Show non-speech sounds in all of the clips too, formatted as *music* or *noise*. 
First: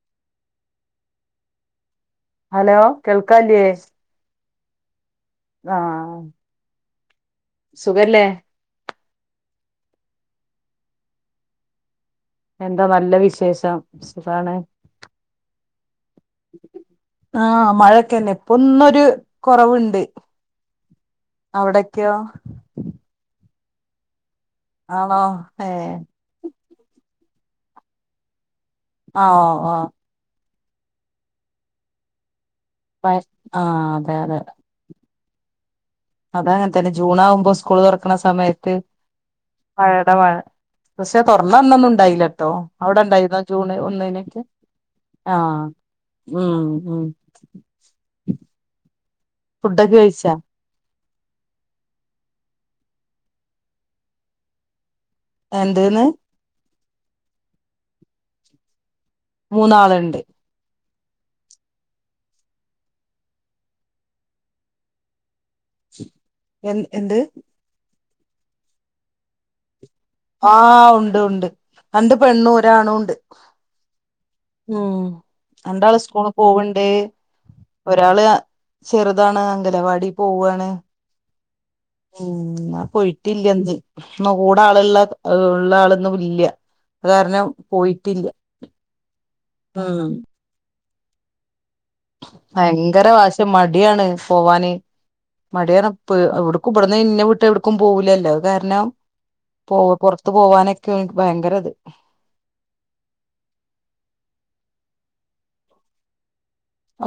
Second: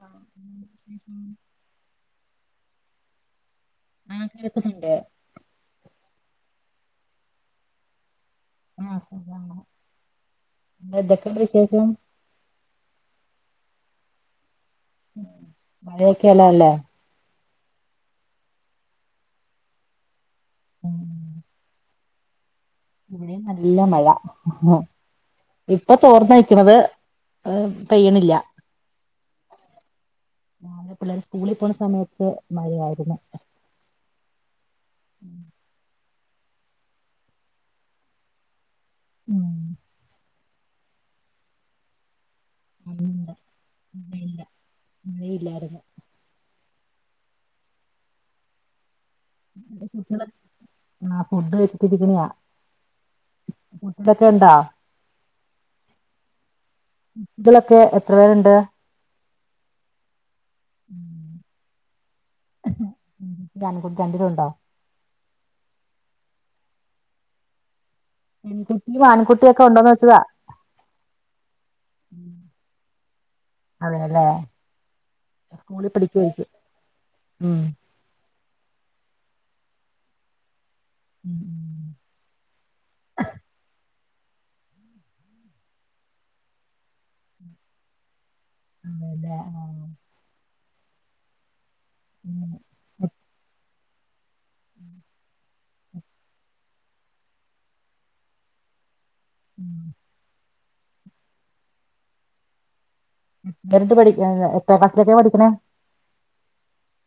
ആഹ hello കേൾക്കാല്ലേ കേക്കുന്നുണ്ട് ആഹ സുഖല്ലേ ആഹ സുഗാണ് എതൊക്കെണ്ട് വിശേഷം എന്താ നല്ല വിശേഷം സുഖാണ് മഴയൊക്കെല്ലല്ലേ ആഹ് മഴൊക്കെല്ലെഇപ്പ ഒന്നൊരു കുറവുണ്ട് അവിടെ കോ ഇവടിം നല്ല മഴ ആണോ ഏഹ് ഇപ്പൊ തോർന്നയ്ക് ണത് പെയ്യ് ണില്ല ആഹ ഹ പിള്ളേർ സ്കൂളിൽ പോണ സമയത്ത് പ മഴയായിരുന്നു ആ അതെ അതെ ഉം അത അങ്ങനെ തന്നെ ജൂൺ ആകുമ്പോ സ്കൂൾ തുറക്കണ സമയത്ത് ഉം മഴയുടെ മഴ പക്ഷേ തുറന്ന വന്നൊന്നും ഉണ്ടായില്ല കേട്ടോ അവിടെ അന്നുണ്ട് ഇണ്ടായിരുന്ന ജൂണ് ഒന്നിനേക്ക് മഴയില്ല ആഹ് മഴയില്ലായിരുന്നു ഉം ഫുഡൊക്കെ കഴിച്ചാ ആ ഫുഡ് വെച്ചിട്ടി ഇരിക്കണിയാ ഫുഡൊക്കെ ഉണ്ടോ എന്തന്ന് കളൊക്കെ എത്ര പേരുണ്ട് മൂന്നാളണ്ട് ഞാൻ കുടിക്കാണ്ട ഇത് ഉണ്ടാവോ എഹ് എന്ത് പെൺകുട്ടും ആൺകുട്ടിയ ഒക്കെ ഉണ്ടോന്ന് വെച്ചതാ ആഹ് ഉണ്ട് ഉണ്ട് രണ്ട് പെണ്ണുരാണണ്ട് അതെല്ലേ ഉം സ്കൂളിൽ രണ്ടാള് സ്കൂള് പഠിക്കുവായിരിക്കും പോവ്ണ്ട് ഉം ഒരാള് ചെറുതാണ് അംഗലവാടി പോവയാണ് ഉം ആ പോയിട്ടില്ല എന്ത് കൂടെ ആളുള്ള ഉള്ള ആളൊന്നും ഇല്ല അത് കാരണം പോയിട്ടില്ല ഉം *unintelligible* അങ്ങനെ ഭയങ്കര വാശി മടിയാണ് പോവാന് മടിയാണ്പ്പ എവിടക്കും ഇവിടന്ന് ഇന്നെ വിട്ട് എവിടക്കും പോവലല്ലോ കാരണം പോ പുറത്തു പോവാനൊക്കെയ ഭയങ്കരത് എര് പഠിക്ക എത്ര ക്ലാസ്സിലൊക്കെ പഠിക്കണേ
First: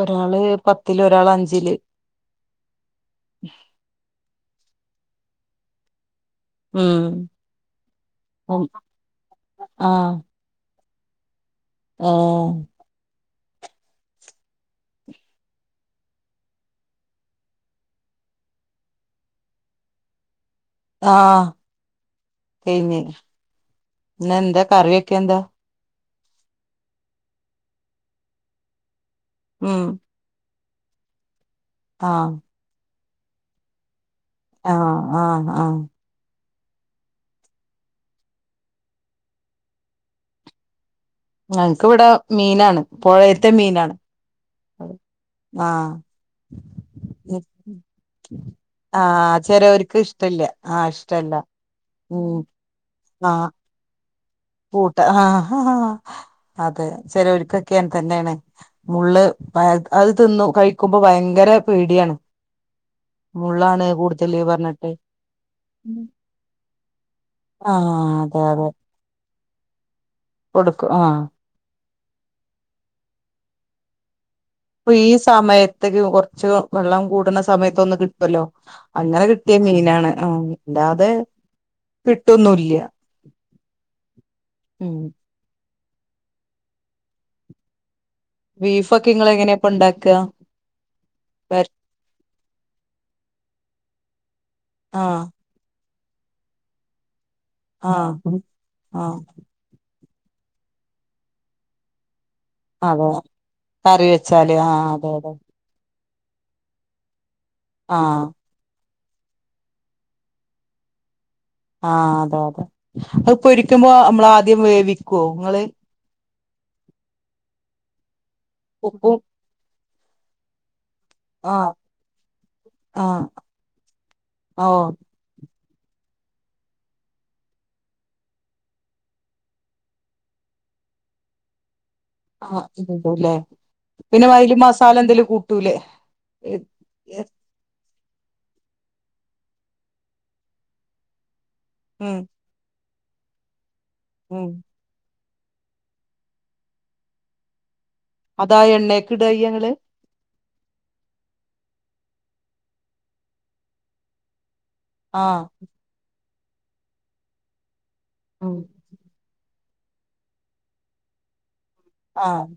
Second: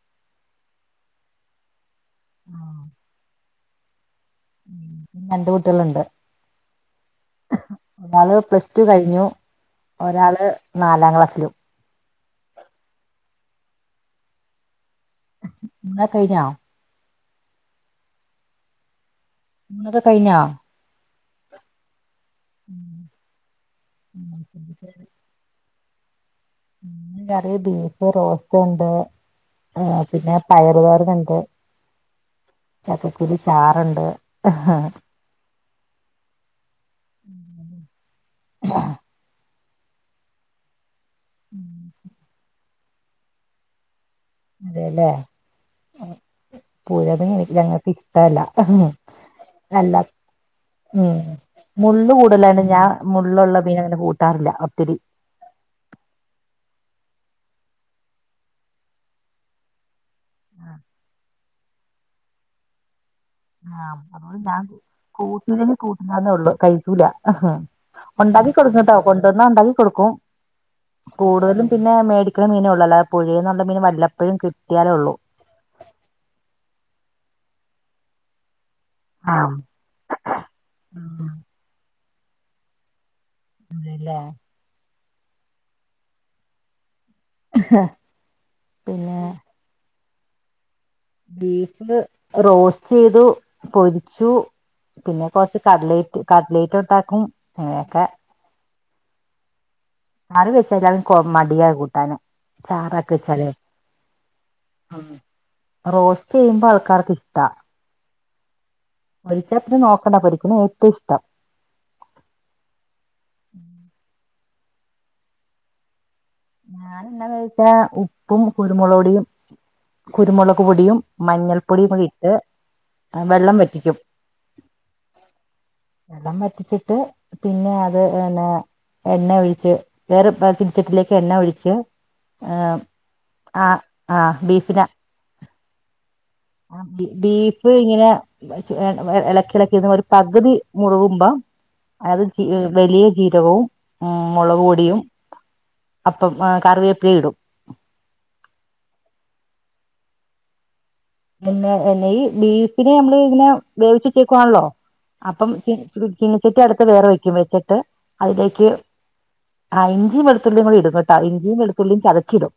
ഒരാള് പത്തില് ഒരാള് അഞ്ചില് ആ ഉ രണ്ട് കുട്ടികളുണ്ട് ഉം ഒരാള് ഉം പ്ലസ് ടു കഴിഞ്ഞു ഒരാള് നാലാം ക്ലാസ്സിലും ഓ എന്ന കഴിഞ്ഞോ ങ്ങത് കഴഞ്ഞാ ആ എനി ഇന്ന് എന്താ കറിവെ ക്യാ എന്താ കറി ബീഫ് റോസ്റ്റ് ഉണ്ട് ആ പിന്നെ പയറു തോരൻ ഉണ്ട് ആ ചക്കക്കുരു ചാറുണ്ട് ആ ആ ആ ആ ഞങ്ങക്ക് ഇവിടെ മീനാണ് പുഴയത്തെ മീനാണ്. അതെല്ലേ ആഹ് ആ പുഴമീൻ ഞങ്ങൾക്ക് ഇഷ്ടമല്ല. ആഹ് അല്ല ചെലോർക്ക് ഇഷ്ടല്ല ആഹ് ഉം ഇഷ്ടല്ല മുള്ള് ഉം കൂടലണ്ട് ഞാൻ മുള്ളൂള മീൻ അങ്ങനെ കൂട്ട പൂട്ട് ആ അതെ ചിലരൊക്കെക്കെ എന്തെല്ലാനു മുള്ള് പാ അത് തിന്നു കഴിക്കുമ്പോ ഭയങ്കര പേടിയാണ്. മുള്ളാണ് ആ കൂടുതല് അതുകൊണ്ട് ഞാൻ പറഞ്ഞിട്ട് കൂട്ടൂലെ കൂട്ടന്നേ ഉള്ളു കഴികുല ആഹ് അതെ ഉണ്ടാക്കി അതെ കൊടുക്കട്ടാ കൊണ്ടുവന്ന ഉണ്ടാക്കി കൊടുക്കും. കൊടുക്കും ആ കൂടുതലും പിന്നെ മേടിക്കുന്ന മീന ഉള്ളല്ല പുഴന്നല്ല മീൻ വല്ല. അപ്പ ഈ സമയത്തക്ക് കൊറച്ച് വെള്ളം കൂടുന്ന സമയത്തൊന്ന് കിട്ടുമല്ലോ? അങ്ങനെ ആഹ് കിട്ടിയ മീനാണ് ആ ഇല്ലാതെ ഉം കിട്ടൊന്നില്ല അതല്ല ഉം ആ ബീഫ ഒക്കെ ഇങ്ങള് എങ്ങനെയപ്പ ഉണ്ടാക്കുക ബീഫ് റോസ്റ്റ് ചെയ്തു പൊരിച്ചു ആഹ് പിന്നെ കൊറച്ച് കടലറ്റ് കടലേറ്റ് ഇട്ടാക്കും ആആ കറി വെച്ചട്ട എല്ലാർക്കും മടിയ കൂട്ടാന് അവോ ചാറാക്കി വെച്ചാലേ കറി വെച്ചാല് ആ ഉം അതെ അതെ. റോസ്റ്റ് ചെയ്യുമ്പോൾ ആൾക്കാർക്ക് ഇഷ്ടാ. ആ പൊരിച്ച പിന്നെ നോക്കണ്ട പരിക്കണ ഏറ്റവും ഇഷ്ടം. ആ അതെ അതെ അത് ഇപ്പൊരിക്കുമ്പോ നമ്മള ആദ്യം വേവിക്കുവോ നിങ്ങള്. ഞൻ എ എന്നാ വോഴിച്ച ഉപ്പും ഉപ്പും കുരുമുളോടിയും. കുരുമുളക് പൊടിയും ആഹ് മഞ്ഞൾപ്പൊടിയും ഇട്ട് വെള്ളം വറ്റിക്കും. ആ വെള്ളം പറ്റിച്ചിട്ട് പിന്നെ അത് ന്നെ എണ്ണ ഒഴിച്ച് വേറെ പതിരിച്ചട്ടിലേക്ക് എണ്ണ ഒഴിച്ച്. ആ ഇണ്ടല്ലേ ആ ആ പിന്നെ വയല് മസാല എന്തേലും കൂട്ടൂലേ? ആ ബീഫ് ഇങ്ങനെ ഇളക്കിളക്കിന്ന ഒരു പകുതി മുറുകുമ്പോ ഉം അത് വലിയ ജിരവും ഉ ഉം മുളക് പൊടിയും അപ്പം കറിവേപ്പില ഇടും. അതായ എണ്ണയക്കിടയ്യങ്ങള് പിന്നെ എന്നെ ഈ ബീഫിനെ നമ്മള് ഇങ്ങനെ വേവിച്ചിട്ടേക്കുവാണല്ലോ? ആഹ് അപ്പം ച ചിനച്ചിട്ടി അടുത്ത് വേറെ വയ്ക്കും വെച്ചിട്ട് ഉം അതിലേക്ക്. ആ ഇഞ്ചി വെളത്തുള്ളി ഇടും കേട്ടാ ഇഞ്ച ഉള്ളീം ഒന്ന് ആഹ് ചതച്ചിടും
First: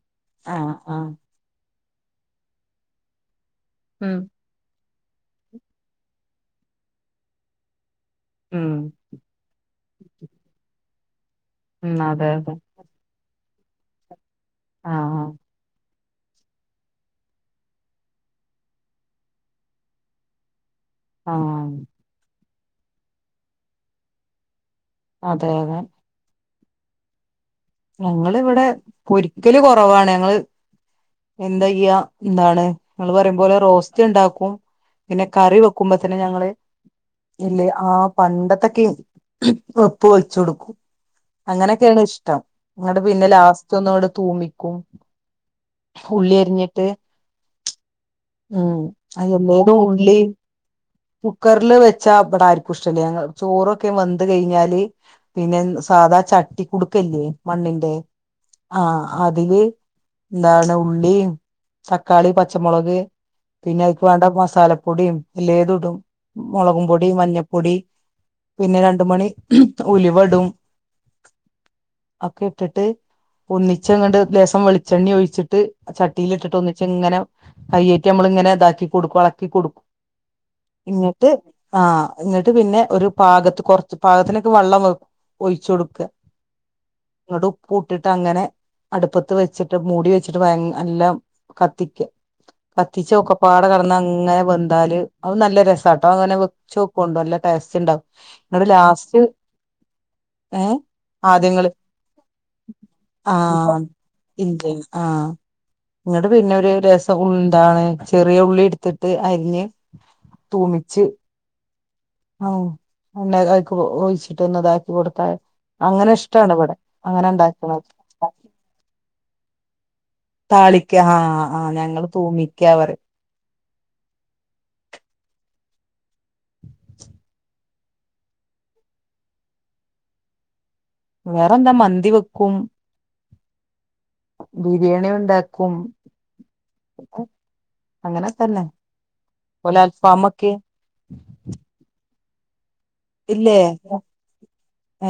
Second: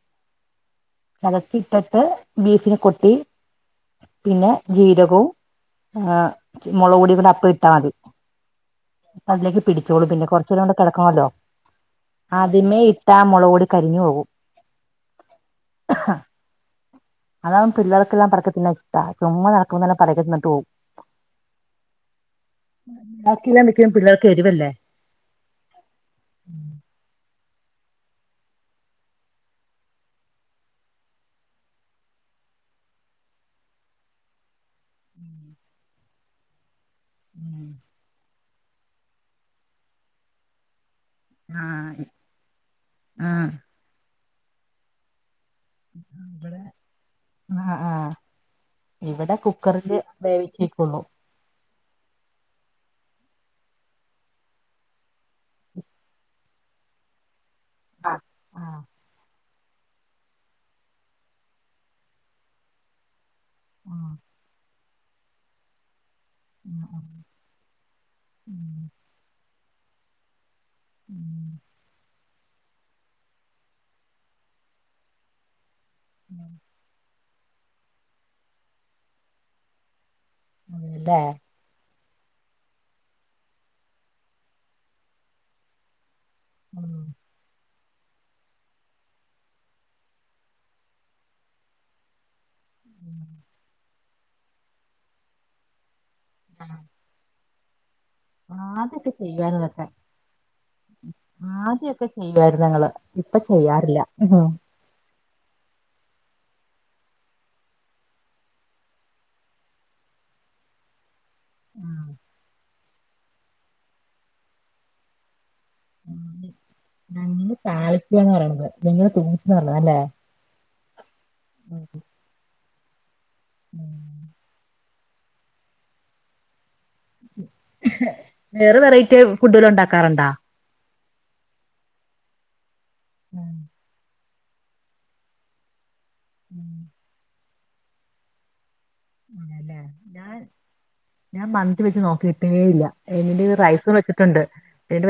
ആഹ് ആഹ് *unintelligible* ഇട് ബീഫ കൊട്ടി ഉം പിന്നെ ജീര ഇപ്പം മുളകും പൊടിയും കൂടിയ അപ്പോൾ ഇട്ടാൽ മതി. ഉം അല്ലെങ്കിൽ പിടിച്ചോളൂ പിന്നെ കുറച്ചുടെ കിടക്കല്ലോ ഉം അതെ അതെ ആദ്യമേ ഇട്ടാ മുളകോടി കരിഞ്ഞു പോകും ആ ആ അതാണ് പിള്ളേർക്ക് കെല്ലാം പറ *unintelligible* ഇഷ്ട്ടാ ചുമ്മ നടക്ക്മ്പ തന്നെ *unintelligible* പോവും. ആ *unintelligible* പിള്ളേർക്കെരുവല്ലേ? അതെ അതെ. ഉം. ഞങ്ങള് ഇവിടെ പൊരിക്കല് കൊറവാണ് ങ്ങള് എന്തായ്യ ന്താണ് ങ്ങൾ പറിം പോലെ റോസ്റ്റ് ഇണ്ടാക്കും. പിന്നെ കറി വെക്കുമ്പോ തന്നെ ഞങ്ങള്. ഇല്ലെ ഉം. ആ പണ്ടത്തൊക്കെ ഹ് മ് വെപ്പ് വെച്ചൊടുക്കും. ആ അങ്ങനെക്കേണ് ഇഷ്ട്ടം ഇങ്ങട്ട് പിന്നെ ആ ലാസ്റ്റ് ഒന്നുടെ തൂമിക്കും. ഉള്ളി ഇവിടെ അരിഞ്ഞിട്ട്. ആഹ് ആഹ് ഉം ഇവിടെ *unintelligible* കുക്കറില് ഉള്ളി വേവിച്ചേക്കുള്ളൂ കുക്കറില് വെ ച്ചബ്ടാരിക്കു ഇഷ്ട്ടല്ല്യ ഞങ്ങ ചോറൊക്കെ വെന്ത് കൈഞ്ഞാല്. പിന്നെ ന് സാധാ ചട്ടി കുടുക്കല്ലേ മണ്ണിന്റെ ആഹ് ആ ആഹ് അതില്. ന്താണ് ഉള്ളിം, തക്കാളി, പച്ചമൊള്ക്. പിന്നെ ഐക്ക് ആഹ് വേണ്ട മസാലപ്പൊടിം എല്ലേത്ടും. മുളകും പൊടി, മഞ്ഞപ്പൊടി, പിന്നെ രണ്ട് മണി ഹ്മ് ഉൽവടും. ഉം. ഒക്കെ ഇട്ടിട്ട് ഒന്നിച്ചങ്ങട്ട് ലേസം വെളിച്ചെണ്ണിം ഒയിച്ചിട്ട്. ചട്ടിൽട്ടിട്ട് ഒന്നിച്ച് ഇങ്ങനെ കയ്യെയ്റ്റ് നമ്മളിങ്ങനെ താക്കി കൊടുക്കും എളക്കി കൊടുക്കും. അതെല്ലേ ഇങ്ങിട്ട് ആ. എന്നിട്ട് പിന്നെ ഒരു പാകത്ത് കൊറച്ച് പാകത്തിനൊക്കെ വെള്ളം വെ ഒയിച്ചൊടുക്കാ. ഉം ങ്ങട്ട് ഉപ്പൂട്ട്ട്ടങ്ങനെ. അടുപ്പത്ത് വെച്ചിട്ട് മൂടി വെച്ചിട്ട് വൈ നല്ലാം കത്തിക്കാ. കത്തിച്ച് ഒക്കപ്പാടെ കെട്ന്നങ്ങനെ വെന്താല് അഉം നല്ല രസാട്ടോ ങ്ങനെ വെച്ചോക്കോണ്ടു നല്ല ടേസ്റ്റ്ണ്ടാവും. ആദ്യൊക്കെ ചെയ്യാണ്തൊക്കെ ഏ ആദ്യങ്ങള് ആദ്യൊക്കെ. ഒക്കെ ചെയ്യായിരുന്നു ങ്ങള് ഇപ്പ ആഹ് ചെയ്യാറില്ല. ഇല്ലേ ആഹ് ഇങ്ങട്ട് പിന്നെ ഒരു രസം ഉം ന്താണ് ചെറിയുള്ളിടുത്തിട്ട് അരിഞ്ഞ്. തൂമിച്ച്. ആ, ആ *unintelligible* ഐക്ക് ഒയിച്ചിട്ട് ഒന്ന് താക്കി കൊടുത്താ അങ്ങനെ ഇഷ് ഉം. ഞങ്ങള് താളിക്കാന്ന പറിണത് നിങ്ങള് തൂമിച്ചന്ന് *unintelligible* പറ അല്ലേ? താളിക്ക ആ ആ് ആ ഉം, ഞങ്ങള് തൂമിക്ക പറിം. ഉം. ഹ് വേറെ വെറൈറ്റി ഫുഡുല് ഉണ്ടാക്കാറുണ്ടാ? വേറെന്ത മന്തിവക്കു. ഉം. ബിര്യാണി ഉണ്ടാക്കും അങ്ങനൊക്കെന്നെ അങ്ങനെല്ലേ ഞാ ഞാൻ മന്തി വെച്ച് നോക്കീട്ടേല്ല്യ ഇല്ലേ *unintelligible* റൈസു വെച്ചിട്ടുണ്ട് *unintelligible*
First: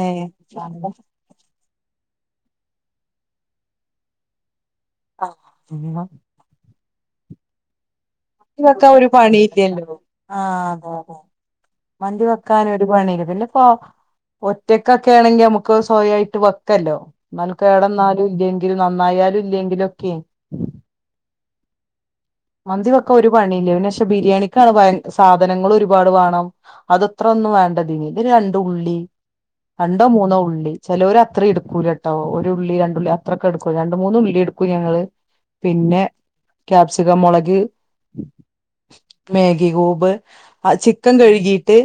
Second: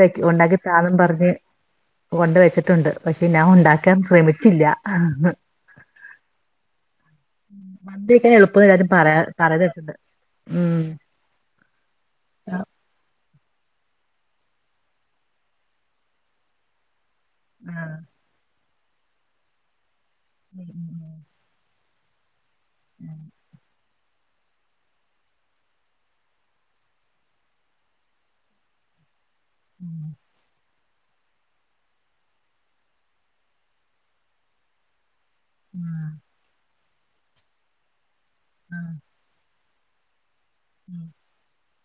ഏ ഇത് ഉണ്ടാക്കിതാന്നും പറഞ്ഞ് കൊണ്ട് വെച്ചിട്ടുണ്ട് പക്ഷെ ഞാൻ ഉണ്ടാക്കാൻ ശ്രമിച്ചില്ല ആ മിനിമം ഉം. മന്തി വെക്കാ ഒരു പണീല്ല്യല്ലോ ആ ഉം അതെതെ മന്തി വെക്കാന് ഒരു പണില്ല പിന്നെ ഇപ്പൊ ഒറ്റക്കൊക്കെണെങ്കി നമുക്ക് സ്വയായിട്ട് വെക്കല്ലോ ന്നാല് ക്കേടന്നാലും ഇല്ലെങ്കിലും നന്നായാലും ഇല്ലെങ്കിലും ഒക്കെ മ്മ് മ്മ് മ്മ് മന്തി വൊക്കാ ഒരു പണീല്ല്യ പിന്നെ ബിരിയാണിക്കാണ് ഭയ സാധനങ്ങളോരുപാട് വാണം അത് ഇത്ത്രന്നും വേണ്ടതിന് ഇതിന് രണ്ടുള്ളി രണ്ടോ മൂന്നോ ഉള്ളി ചെലൊര് അത്രീട്ക്കൂലട്ടോ ഒരു ഉള്ളി രണ്ടുള്ളി അത്രൊക്കെട്ക്കൂ രണ്ട് മൂന്ന് ഉള്ളിട്ക്കും ഞങ്ങള് പിന്നെ ക്യാപ്സിക്കൻ മൊളക് മേ ഗി ക്യുബ് ചിക്കൻ കഴ്കീട്ട്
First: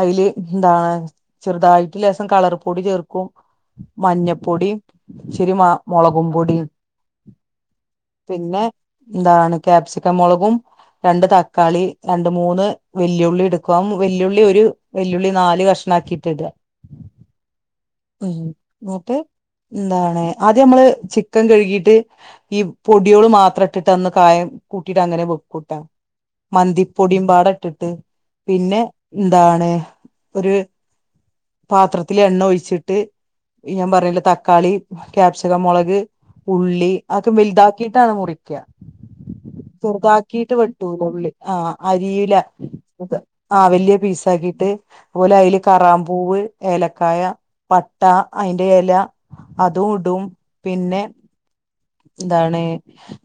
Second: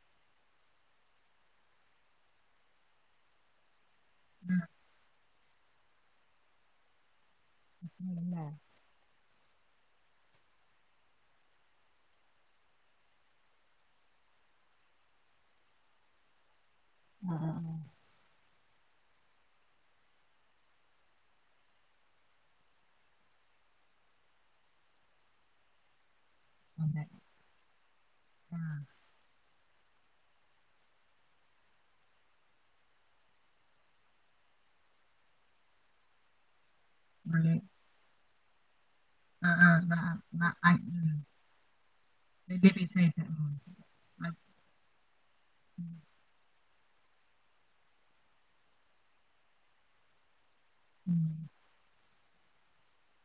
അയില് എന്താണ് ചെറ്തായിട്ട് ലേസം കളർ പൊടി ചേർക്കും മഞ്ഞപ്പൊടി ഇച്ചിരി മ മൊളകും പൊടിം *inaudible* എന്താണ് ക്യാപ്സിക്കം മൊളകും രണ്ട് തക്കാളി രണ്ട് മൂന്ന് വെല്ലുള്ളിട്ക്കും ആ വെല്ലുള്ളി ഒരു വെല്ലുള്ളി നാല് കഷ ണക്കിട്ട് ഇടാ ആ ആ ആഹ് ന്ന്ട്ട് എന്താണ് ആദ്യമ്മള് ചിക്കൻ കഴ്കീട്ട് ഈ പൊട്യാള് മാത്ര ട്ടിട്ട് ഒന്ന് കായം കൂട്ടിട്ട് അങ്ങനെ വെക്കൂട്ടോ അതെ. മന്തിപ്പൊടിം പാടെ ഇട്ടിട്ട് ആ പിന്നെന്താണ് ഒര് പാത്രത്തില് എണ്ണ ഒഴിച്ചിട്ട് ഞാൻ പറഞ്ഞില്ലേ തക്കാളി ക്യാപ്സികം മൊളക് ഉള്ളി അത് ഉള്ളി വല്താക്കിട്ടാണ് മുറിക്ക ആ ആ ആ, ആ, ചെറ്താക്കിട്ട് ആ, വെട്ടുല ഉം. ഉള്ളി ആഹ് അരീല വലിയ പീസായിട്ട് ആഹ് വലിയ പീസ്‌ ആഹ് ആക്കിയിട്ട് അതോലെ അയില് കറാമ്പൂവ് ഏലക്കായ പട്ട അയിന്റെ എല അതും ഇടും പിന്നെ എന്താണ്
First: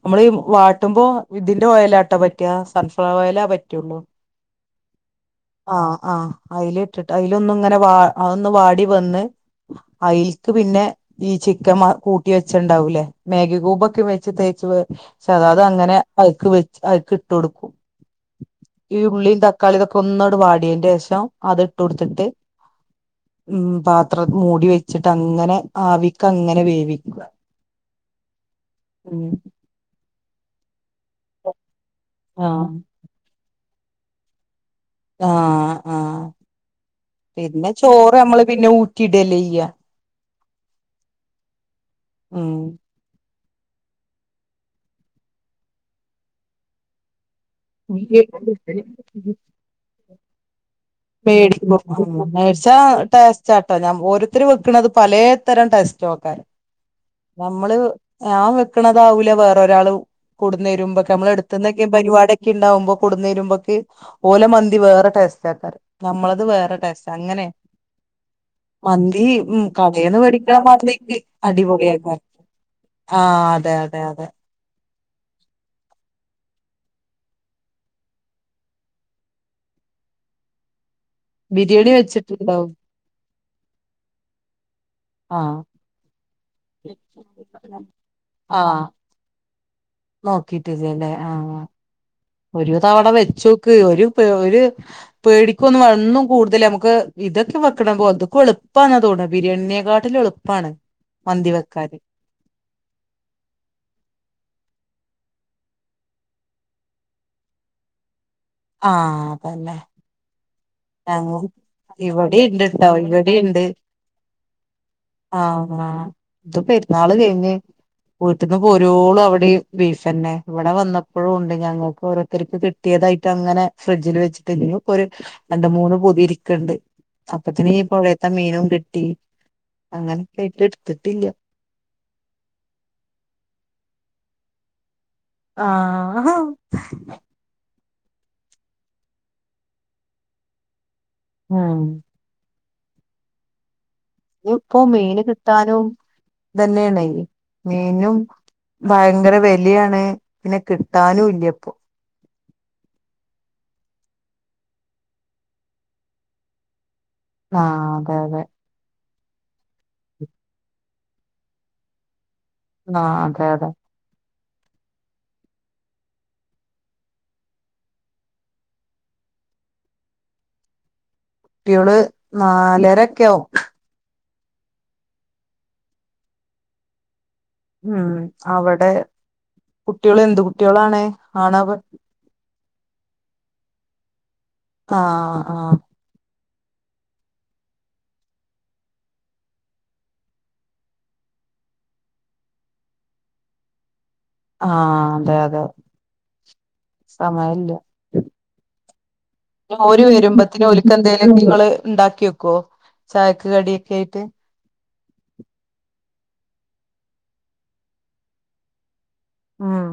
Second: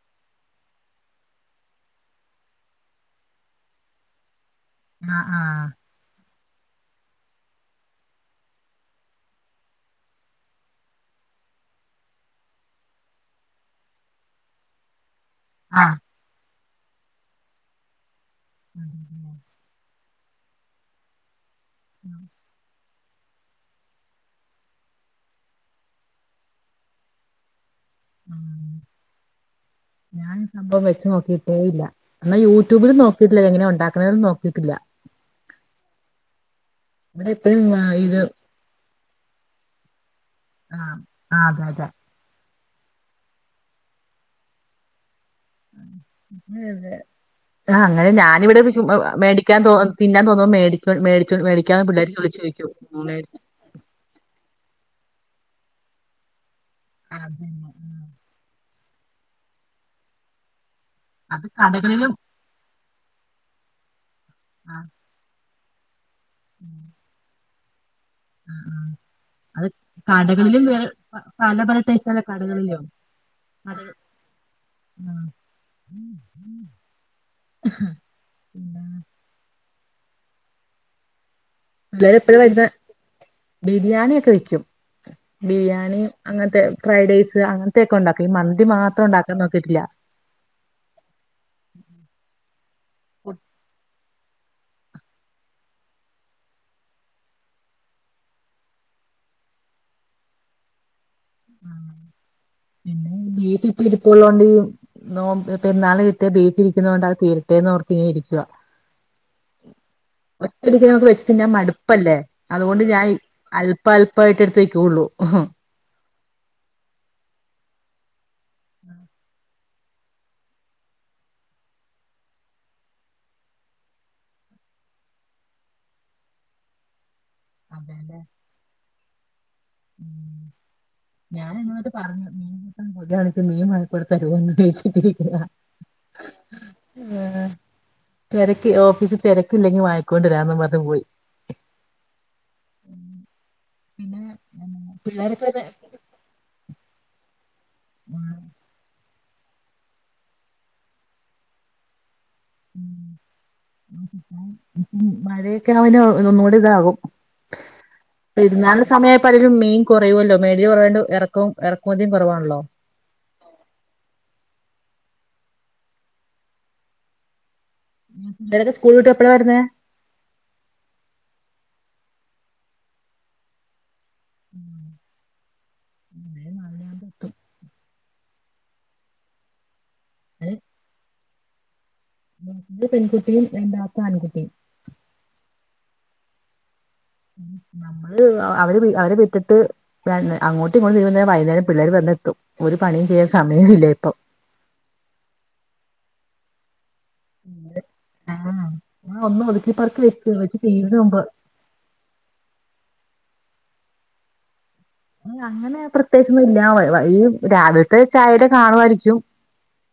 നമ്മള് ഈ വാട്ടുമ്പോ ഇതിന്റെ ഓയലാട്ടൊ പറ്റാ സൺഫ്ലർ ഓയലാ പറ്റൊള്ളൂ ആഹ് ആഹ് അയില് ഇട്ടിട്ട് അയിലൊന്ന്ങ്ങനെ വാ അതൊന്ന് വാടി വന്ന് അയില്ക്ക് പിന്നെ ഈ ചിക്കൻ മ കൂട്ടി വെച്ചണ്ടാവൂലേ മാഗി ക്യുബൊക്കെ വെച്ച് തേച്ച് വേച്ചതാ അത് അങ്ങനെ ആഹ് അയിക്ക് വേ അയിക്ക് ഇട്ടോട്ക്കും ഈ ഉള്ളീം തക്കാളി ഇതൊക്കൊന്നാണ്ട് വാടിയേന്റെഷം അത് ഇട്ടോട്ത്ത്ട്ട് ഉം പാത്രം മൂടി വെച്ചിട്ട് അങ്ങനെ ആവിക്കങ്ങനെ വേവിക്ക ഉം ഞാൻ ഈ സംഭവം വെച്ച് നോക്കിയിട്ടേ ഇല്ല എന്നാ ആഹ് യൂട്യൂബിലും നോക്കിട്ടില്ല എങ്ങനെ ഉണ്ടാക്ക്ണെന്ന് നോക്കിട്ടില്ല ആഹ് ആഹ് ഇവിടെ എപ്പഴും പിന്നെ ഇത് ചോറ്മ്മള് പിന്നെ ഊറ്റിടല്ലേയ്യ ആഹ് ആഹ് അതെ അതെ ഉം ഉം അതെ ആഹ് അങ്ങനെ ഞാനിവിടെ ചു മേടിക്കാൻ തോ തിന്നാൻ തോന്നുമ്പോ മേടിക്ക മേടിക്കും മേടിച്ച ഉം മേടിച്ച് ടേസ്റ്റാട്ടോ ഞാൻ ഓരോത്തരു വെക്കണത് പല തരം ടെസ്റ്റ്ക്ക അതന്നെ. നമ്മള് ഞാൻ വേ ണതാവില്ല വേറൊരാൾ കൂടുന്ന വരുമ്പം നമ്മള അത് അടത്ത് തന്നെ കടകളിലും പരിപാടൊക്കെ ഉണ്ടാവുമ്പോ കുടുന്നരുമ്പോക്ക് ഓലെ ആ മന്തി വേറെ ടേസ്റ്റ് ആക്കാറ് നമ്മളത് വേറെ ടേസ്റ്റ് അങ്ങനെ ആഹ് മന്തി ഉം ആഹ് അത് കടേന്ന് മേടിക്കണ കടകളിലും വേറെ മന്തിക്ക് പല പല ടെസ്റ്റ്‌ അടിപൊളിയാക്കാ അതുപോലെ കടകളിലും ആഹ് അതെ ആഹ അതെ അതെ പിന്ന *unintelligible* ബിരിയാണി പിള്ളര് എപ്പഴാ വരുന്ന വെച്ചിട്ടുണ്ടാവും ബിരിയാണി ഒക്കെ വെക്കും ആഹ് ബിരിയാണി അങ്ങനത്തെ ഫ്രൈഡ് റൈസ് അങ്ങനത്തക്കെ ഉണ്ടാക്കും ഈ മന്തി ആഹ് മാത്രം ഉണ്ടാക്കാൻ നോ നോക്കിട്ടില്ലല്ലേ ആഹ് ഒരു തവണ വെച്ച നോക്ക് ഒരു ഒരു പേടിക്കൊന്ന ഒന്നും കൂടുതൽ നമുക്ക് ഇതൊക്കെ വെക്കണം അതൊക്കെ എളുപ്പാണതൊ ബിരിയാണിയെ കാട്ടിലും എളുപ്പമാണ് ആഹ് പിന്നെ ബീഫ് എപ്പോളും ഇരിപ്പ ഉള്ളോണ്ട് നോ പെരുന്നാളിന്കിട്ടിയ ബീഫ് ഇരിക്കുന്ന കൊണ്ട് അത് തീരട്ടേന്ന് ഓർത്ത് ഇങ്ങനെ ഇരിക്കുക. ആ അതല്ലേ? ഒറ്റടിക്ക് നമുക്ക് വെച്ച്തിന്നാൻ ഞാൻ മടുപ്പല്ലേ? ഇവിടെണ്ട് അതുകൊണ്ട് ട്ടോ ഞാൻ ഇവിടെണ്ട് അല്പ അല്പായിട്ട് എടുത്ത് വയ്ക്കുള്ളൂ. ആ ആ ഇപ്പം പെരുന്നാള് കഴിഞ്ഞ് വീട്ടിക്ക്പോരോളും അവിടെയും ബീഫ് തന്നെ. ഇവിടെ വന്നപ്പോഴും ഉണ്ട് ഞങ്ങൾക്ക് ഓരോരുത്തർക്ക് കിട്ടിയ തായിട്ട് അങ്ങനെ ഫ്രിഡ്ജിൽ വെച്ചിട്ട് ഇന്ന് ഇപ്പംഒരു രണ്ടു മൂന്ന് പൊതി ഇരിക്കണ്ട് അപ്പത്തിന് ഈ അതെല്ലേ പുഴയത്തെ മീനുംകിട്ടി. ഞാൻ ഇന്ന് പറഞ്ഞു മീൻ കൂട്ടാൻകൊതിയാണ് മീൻ വാങ്ങി കൊണ്ട് തരുവോന്ന്? ഫേസ് ബുക്കില് ആ തിരക്ക് ഓഫീസിൽ തിരക്കി ല്ലെങ്കിൽ വാങ്ങി കൊണ്ട് വരാന്ന് പറഞ്ഞ് പോയി. ആ പിന്നെ ഇപ്പോ മീന് പിള്ളേരൊക്കെ അതെ കിട്ടാനുംതന്നെയാണ്. മീനും ഭയങ്കര വിലയാണ്. പിന്നെ കിട്ടാനും ഇല്ല ഇപ്പോ മഴയൊക്കെ അവന് ഒന്നുകൂടി ഇതാകും. ആ അതെ അതെ പലരും മീൻ കുറയുമല്ലോ? മേലതി കുറയണ്ട് ഇറക്കവും ഇറക്കുമതിയും കുറവാണല്ലോ? ആ അതെ അതെ പിള്ളാരൊക്കെ സ്കൂള് വിട്ട് എപ്പഴാ വരുന്നേ? നാലരൊക്കെയാവും. നാല് മണിയാകുമ്പോ എത്തും ഉം. അവിടെ കുട്ടികൾ എന്ത് കുട്ടികളാണ്? ആണോ പെൺ ത്തത് പെൺകുട്ടിയും രണ്ടാമത്തെ ആൺകുട്ടിയും. ആ ആ നമ്മള് അവര് അവര് വിട്ടിട്ട് അങ്ങോട്ട് ഇങ്ങോട്ട് തിരിയുന്നേരം വൈകുന്നേരം പിള്ളേര് വരുന്ന ത്തും. ഒരു പണിയും ചെയ്യാൻ സമയമില്ല കേട്ടോ. ആ അതെ അതെ സമയമില്ല. ആഹ് ഞാൻ ഒന്നും ഒതുക്കി പറക്കി ഓര് വെച്ച് വെച്ച് വരുമ്പത്തേന് തീരുന്നതിന് മുമ്പ് ഒലുക്കെന്തേലും നിങ്ങള്ഉണ്ടാക്കി വെക്കുവോ? ച കടിയൊക്കെ ആയിട്ട്? അങ്ങനെ പ്രത്യേകിച്ചൊന്നും ഇല്ല ഈ രാവിലത്തെ ചായടെ കാണുമായിരിക്കും. ഉം